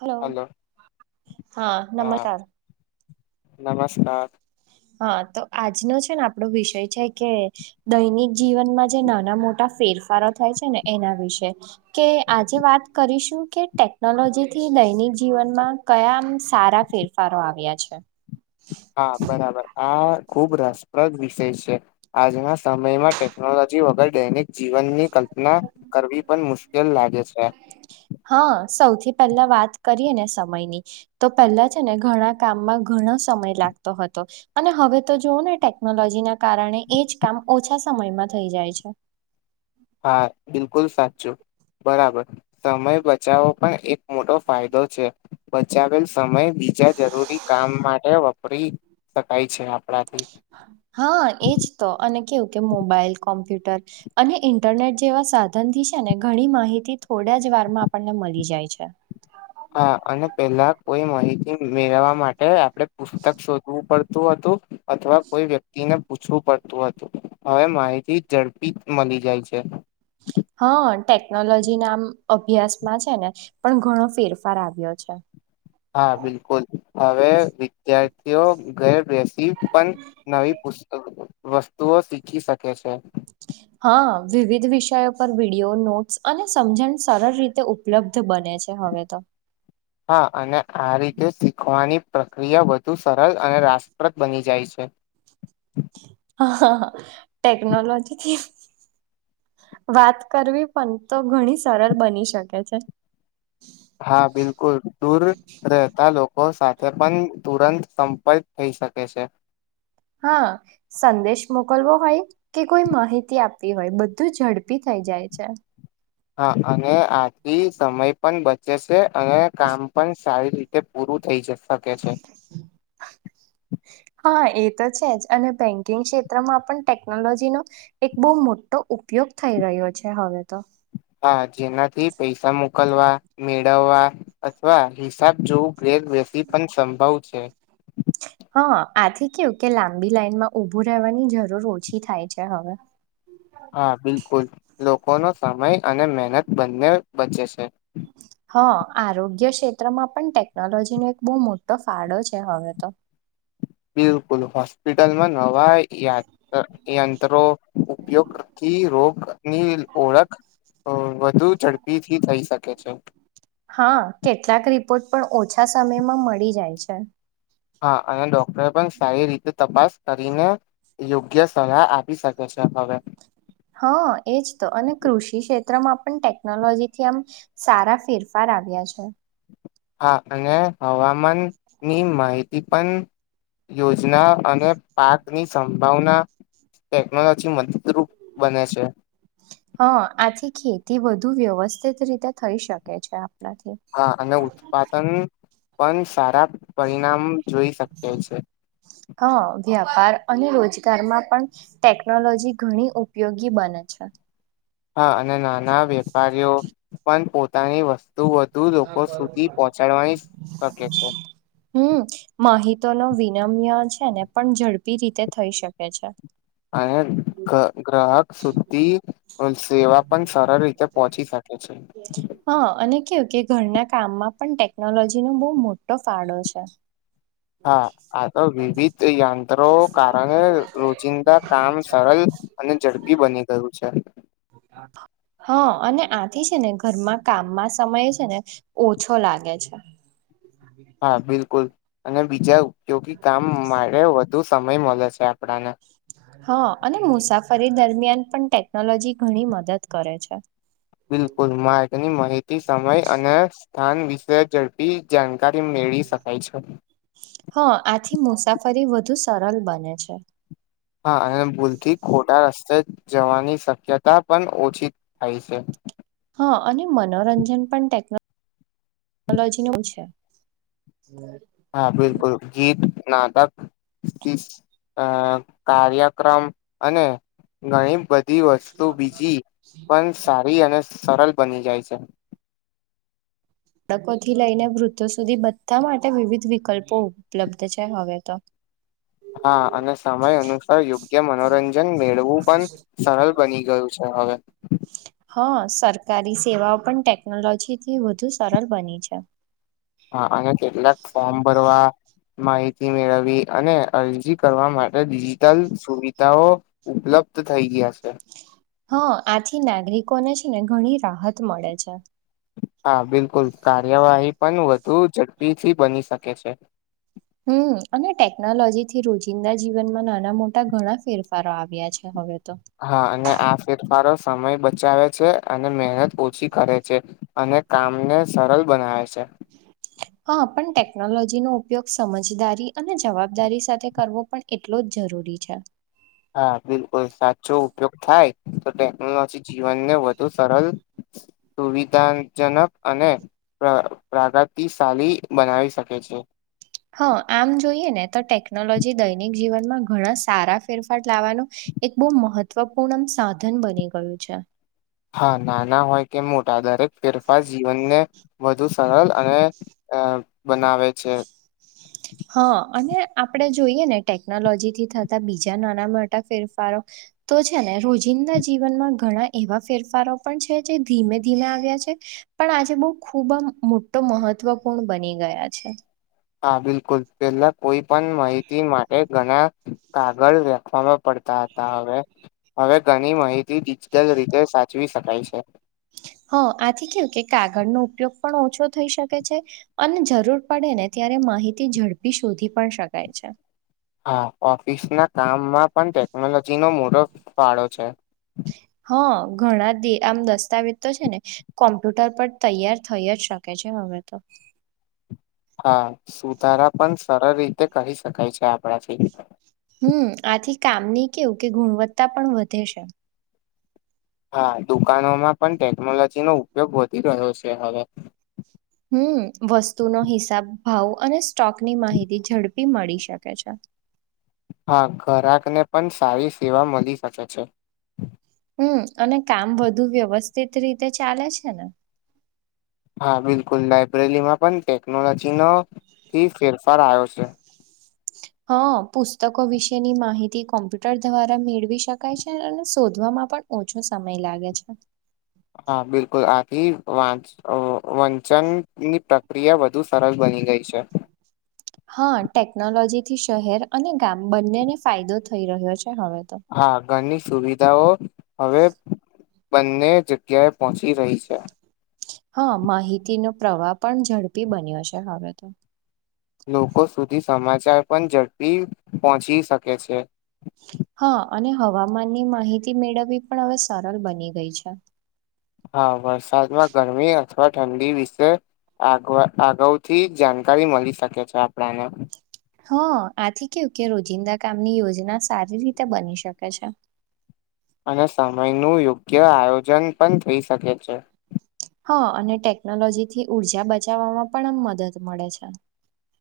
Hello હા નમસ્કાર નમસ્કાર હા તો આજનો છે ને આપણો વિષય છે કે દૈનિક જીવનમાં જે નાના મોટા ફેરફાર થાય છે ને એના વિશે કે આજે વાત કરીશું કે ટેકનોલોજીથી દૈનિક જીવનમાં કયા સારા ફેરફારો આવ્યા છે. હા બરાબર. આ ખુબ રસપ્રદ વિષય છે આજના સમયમાં ટેકનોલોજી જી વગર દૈનિક જીવનની કલ્પના કરવી પણ મુશ્કેલ લાગે છે. હા સૌથી પહેલા વાત કરીએને સમયની, તો પહેલા છેને ઘણા કામમાં ઘણો સમય લા લાગતો હતો. અને હવે તો જોવોને ટેકનોલોજીના કારણે એજ કામ ઓછા સમયમાં થઈ જાય છે. [inaudible] હા, બિલકુલ સાચું. બરાબર. સમય બચાવવો પણ એક મોટો ફાયદો છે. બચાવેલ તમે બીજા જરૂરી કામ માટે વપરી શકાય છે આપણાથી. હા હા એજ તો, અને કેવું કે મોબાઈલ, કોમ્પ્યુટર અને ઇન્ટરનેટ જેવા સાધનથી છેને ઘણી માહિતી થોડા જ વારમાં આપણને મળી જાય છે. હા, અને પેહલા કોઈ માહિતી મેળવવા માટે આપડે પુસ્તક શોધવું પડ તું હતું. અથવા કોઈ વ્યક્તિને પૂછવું પડતું હતું. હવે માહિતી ઝડપી મલી જાય છે. હા, ટેકનોલોજી નામ અભ્યાસમાં છેને. પણ ઘણો ફેરફાર આવ્યો છે. હા બિલકુલ. હવે વિદ્યાર્થીઓ ઘરે બેસ તી પણ નવી પુસ્ત વસ્તુઓ શીખી શકે છે. [inaudible] હા, વિવિધ વિષયો પર વિડિઓ, નોટ્સ અને સમજણ સરળ રીતે ઉપલબ્ધ બને છે. હવે તો. હા અને આ રીતે શીખવાની પ્રક્રિયા વધુ સરળ અને રાસપ્રદ બની જાય છે. હા હા હ ટેકનોલોજીથી વાત કરવી પણ તો ઘણી સરળ બની શકે છે. હા બિલકુલ. દૂર રહેતા લોકો સાથે પણ તુરંત સંપર્ક થઈ શકે છે. [inaudible] હા, સંદેશ મોકલવો હોય કે કોઈ માહિતી આપવી હોય બધું ઝડપી થા થઈ જાય છે. હા અને આથી સમય પણ બચે છે અને કામ પણ સારી રીતે પૂરું થઇ જ શકે છે. [inaudible] હા એ તો છે જ, અને બેંકિંગ ક્ષેત્રમાં પણ ટેકનોલોજીનો એક બહુ મોટો ઉપ ઉપયોગ થઈ રહ્યો છે હવે તો. હા જેનાથી પૈસા મોકલવા, મેળવવા અથવા હિસાબ જોવું ઘેર બેસી પણ સંભવ છે. [inaudible] હા આથી કેવું કે લાંબી લાઈનમાં ઊભું રહેવાની જરૂર ઓછી થાય છે હવે. હા બિલકુલ. લોકોનો સમય અને મહેનત બંને બચે છે. [inaudible] હા, આરોગ્ય ક્ષેત્રમાં પણ ટેકનોલોજીનો એક બહુ મોટો ફાળો છે હવે તો. [inaudible] બિલકુલ. હોસ્પિટલ મ નવા યા અ યંત્રો ઉપયોગથી રોગની ઓળખ અ વધુ ઝડપીથી થઈ શકે છે. હા, કેટલાક રિપોર્ટ તો ઓછા સમયમાં મળી જાય છે. હા અને ડોક્ટરે પણ સારી રીતે તપાસ કરીને યોગ્ય સલાહ આપી શકે છે, હવે. હા એજ તો અને કૃષિ ક્ષેત્રમાં પણ ટેકનોલોજી થી આમ સારા ફેરફાર. આવ્યા છે. હા અને હવામાન ની માહિતી પણ. યોજના અને પાકની સંભા હા આ છે, [unintelligible] થી વધુ વ્યવસ્થિત રીતે થઈ શકે છે. આપણાથી હા અને ઉત્પાદન પણ સારા. પરિણામ જોઈ [unintelligible] છે. હા વ્યાપાર અને રોજગારમાં પણ ટેકનોલોજી ઘણી ઉપયોગી બને છે. હા અને નાના વેપારીઓ પણ પોતાની વસ્તુ [unintelligible] લોકો સુધી પહોંચાડવા શકે છે. હમ [unintelligible] વિનમ્ય છે, ને પણ ઝડપી રીતે થઈ શકે છે. અને ગ્રાહક સુધી સેવા પણ સરળ રીતે પોહોંચી શકે છે. હા અને કે ઘરના કામમાં પણ ટેકનોલોજી નો બહુ મોટો ફાળો છે. હા આ તો વિવિધ યંત્રો કારણે રોજિંદા કામ. સરળ અને જઝડબી બની ગયું છે. [unintelligible] હા અને આથી છે, ને ઘરમાં કામમાં સમય છે, ને ઓછો લાગે છે. હા બિલકુલ અને બીજા જો કે કામ [unintelligible] સમય મળે છે, આપણાને. હા અને મુસાફરી દરમિયાન પણ ટેકનોલોજી ઘણી મદદ કરે છે. બિલકુલ [unintelligible] માહિતી સમય અને સ્થાન વિશે ઝડપી જાણકાર. હા આથી મુસાફરી વધુ સરળ બને છે. હા અને ભૂલથી ખોટા રસ્તે જ જવાની શક્યતા પણ ઓછી થાય છે. હ અને મનોરંજન [unintelligible] છે. હા બિલકુલ ગીત. [unintelligible] કાર્યક્રમ અને. ઘણી બધી વસ્તુ બીજી પણ સારી અને સરળ બની જાય છે. બાળકોથી લઈને વૃદ્ધો સુધી બધા માટે વિવિધ વિકલ્પો ઉપલબ્ધ છે, હવે તો. હા અને સમય અનુસાર યોગ્ય મનોરંજન મેળવું પણ સરળ બની ગયું છે. હવે. હા સરકારી સેવાઓ પણ ટેકનોલોજી થી વધુ સરળ બની છે. હા અને કેટલાક ફોર્મ ભરવા. માહિતી મેળવી અને અરજી કરવા માટે ડિજિટલ સુવિધાઓ ઉપલબ્ધ. [unintelligible] થઈ ગયા છે. હા આથી નાગરિકોને છે, ને ઘણી રાહત મળે છે. હા બિલકુલ કાર્યવાહી પણ વધુ ઝડપીથી બની શકે છે. હમ અને ટેકનોલોજી થી રોજિંદા જીવનમાં નાના મોટા ઘણા ફેરફારો આવ્યા છે, હવે. તો. હા અને આ ફેરફાર સમય બચાવે છે, અને મહેનત ઓછી કરે છે, અને કામને સરળ બનાવે છે. હા પણ ટેકનોલોજી નો. ઉપયોગ સમજદારી અને જવાબદારી સાથે કરવો પણ એટલો જ જરૂરી છે. હા બિલકુલ સાચો ઉપયોગ થાય તો ટેકનોલોજી જીવનને વધુ સરળ. સુવિધાજનક અને પ્રગતિશાલી બનાવી શકે છે. [unintelligible] હા આમ જોઈએ ને તો ટેકનોલોજી દૈનિક જીવનમાં ઘણા સારા ફેરફાર લાવવાનું. એક બહુ મહત્વપૂર્ણ સાધન બની ગયું છે હા નાના હોય કે મોટા દરેક ફેરફાર જીવનને વધુ સરળ અને અ બનાવે છે [inaudible] હા અને આપડે જોઈએ ને ટેકનોલોજી થી થતા બીજા નાના મોટા ફેરફારો તો છે ને રોજિંદા જીવનમાં ઘણા એવા ફેરફારો પણ છે જે ધીમે ધીમે આવ્યા છે પણ આજે બહુ ખૂબ મોટો મહત્વપૂર્ણ બની ગયા છે હા બિલકુલ પેલા કોઈ પણ માહિતી માટે ઘણા કાગળ લખવામાં પડતા હતા હવે હવે ઘણી માહિતી ડિજિટલ રીતે સાચવી શકાય છે હ આથી કેવું કે કાગળનો ઉપયોગ પણ ઓછો થઈ શકે છે અને જરૂર પડે ને ત્યા ત્યારે માહિતી ઝડપી શોધી પણ શકાય છે હા ઓફિસ ના કામમાં પણ ટેકનોલોજી નો મોટો ફાળો છે હા ઘણા આમ દસ્તાવેજ તો છે ને કોમ્પ્યુટર પર તૈયાર થઈ જ શકે છે હવે તો હા સુધારા પણ સરળ રીતે કહી શકાય છે આપ હમ આથી કામની કેવું કે ગુણવત્તા પણ વધે છે હા દુકાનોમાં પણ ટેકનોલોજી નો ઉપયોગ વધી રહ્યો છે હવે હમ વસ્તુનો હિસાબ ભાવ અને સ્ટોકની માહિતી ઝડપી મળી શકે છે [inaudible] હા ઘરાકને પણ સારી સેવા મળી શકે છે હમ અને કામ બધુ વ્યવસ્થિત રીતે ચાલે છે ને હા બિલકુલ લાયબ્રેરીમાં પણ ટેકનોલોજી નથી ફેરફાર આવ્યો છે [inaudible] હા પુસ્તકો વિશેની માહિતી કોમ્પ્યુટર દ્વારા મેળવી શકાય છે અને શોધવામાં પણ ઓછો સમય લાગે છે હા બિલકુલ આથીં વંચનની પ્રક્રિયા વધુ સરસ બની બની ગઈ છે હા ટેકનોલોજી થી શહેર અને ગામ બંનેને ફાયદો થઈ રહ્યો છે હવે તો હા ઘરની સુવિધાઓ હવે બંને જગ્યાએ પહોંચી રહી છે હા માહિતીનો પ્રવાહ પણ ઝડપી બન્યો છે હવે તો લોકો સુધી સમાચાર પણ ઝડપી પહોંચી શકે છે [inaudible] હા અને હવામાનની માહિતી મેળવવી પણ હવે સરળ બની ગઈ છે હા વરસાદમાં ગરમી અથવા ઠંડી વિશે આગ અગાઉ થી જાણકારી મળી શકે છે આપણાને હ આથી કેવું કે રોજિંદા કામની યોજના સારી રીતે બની શકે છે અને સમય નું યોગ્ય આયોજન પણ થઈ શકે છે હા અને ટેકનોલોજી થી ઉર્જા બચાવવામાં પણ આમ મદદ મળે છે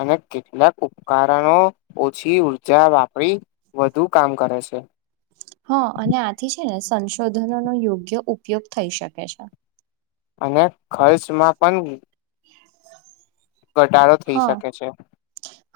અને કેટલાક ઉપકરણો ઓછી ઉર્જા વાપરી વધુ કામ કરે છે છે હા અને આથી છે ને સંશોધનોનો યોગ્ય ઉપયોગ થઈ શકે છે અને ખર્ચમાં પણ ઘટાડો થઈ હા શકે છે.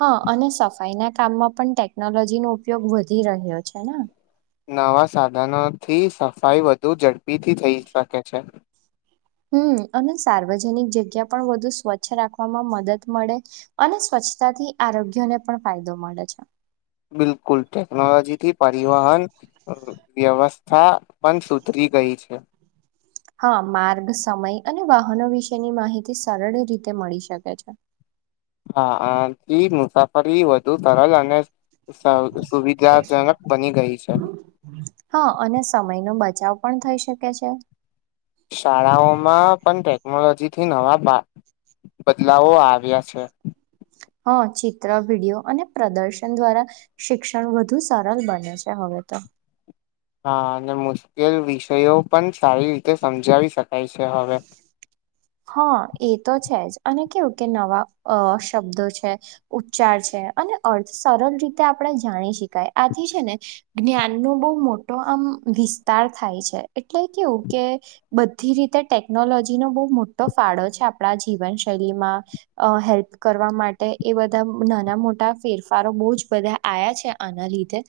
હા અને સફાઈ ના કામમાં પણ ટેકનોલોજી નો ઉપયોગ વધી રહ્યો છે ને નવા સાધનોથી સફાઈ વધુ ઝડપીથી થઈ શકે છે હમ અને સાર્વજનિક જગ્યા પણ વધુ સ્વચ્છ રાખવામાં મદદ મળે અને સ્વચછ સ્ચ્છતાથી આરોગ્યને પણ ફાયદો મળે છે બિલકુલ ટેકનોલોજી થી પરિવહન વ્યવસ્થા પણ સુધરી ગઈ છે [inaudible] હા માર્ગ સમય અને વાહનો વિશેની માહિતી સરળ રીતે મળી શકે છે [inaudible] હા આથી મુસાફરી વધુ સરસ અને સુવિધાજનક બની ગઈ છે. હા અને સમય નો બજ બચાવ પણ થઈ શકે છે શાળાઓમાં પણ ટેકનોલોજી થી નવા બદલાવો આવ્યા છે હા ચિત્ર વિડીિયો અને પ્રદર્શન દ્વારા શિક્ષણ વધુ સરળ બન છે હવે [inaudible] હા અને મુશ્કેલ વિષયો પણ સારી રીતે સમજાવી શકાય છે હવે [inaudible] હા એ તો છે જ અને કેવું કે નવા શબ્દો છે ઉચ્ચાર છે અર્થ સર રીતે આપણે જાણી શકાય આથી છે ને જ્ઞાન નો બહ મોટો આમ વિસ્તાર થાય છે એટલે કેવું કે બધી રીતે ટેકનોલોજી નો બહ મોટો તો ફાળો છે આપણા જીવનશૈલીમાં હેલ્પ કરવા માટે એ બધા નાના મોટા ફેરફારો બહ જ બધા આવ્યા છે આના લીધે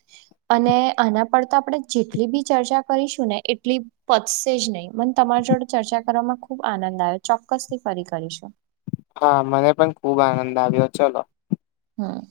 અને આના પર તો આપણે જેટલી બી ચર્ચા કરીશું ને એટલી પચશે જ નહી મને તમારી જોડે ચર્ચા કરવામાં ખુબ આનંદ આવ્યો છે ચોક્કસ થી ફરી કરીશું હા મને પણ ખુબ આનંદ આવ્યો ચલો હા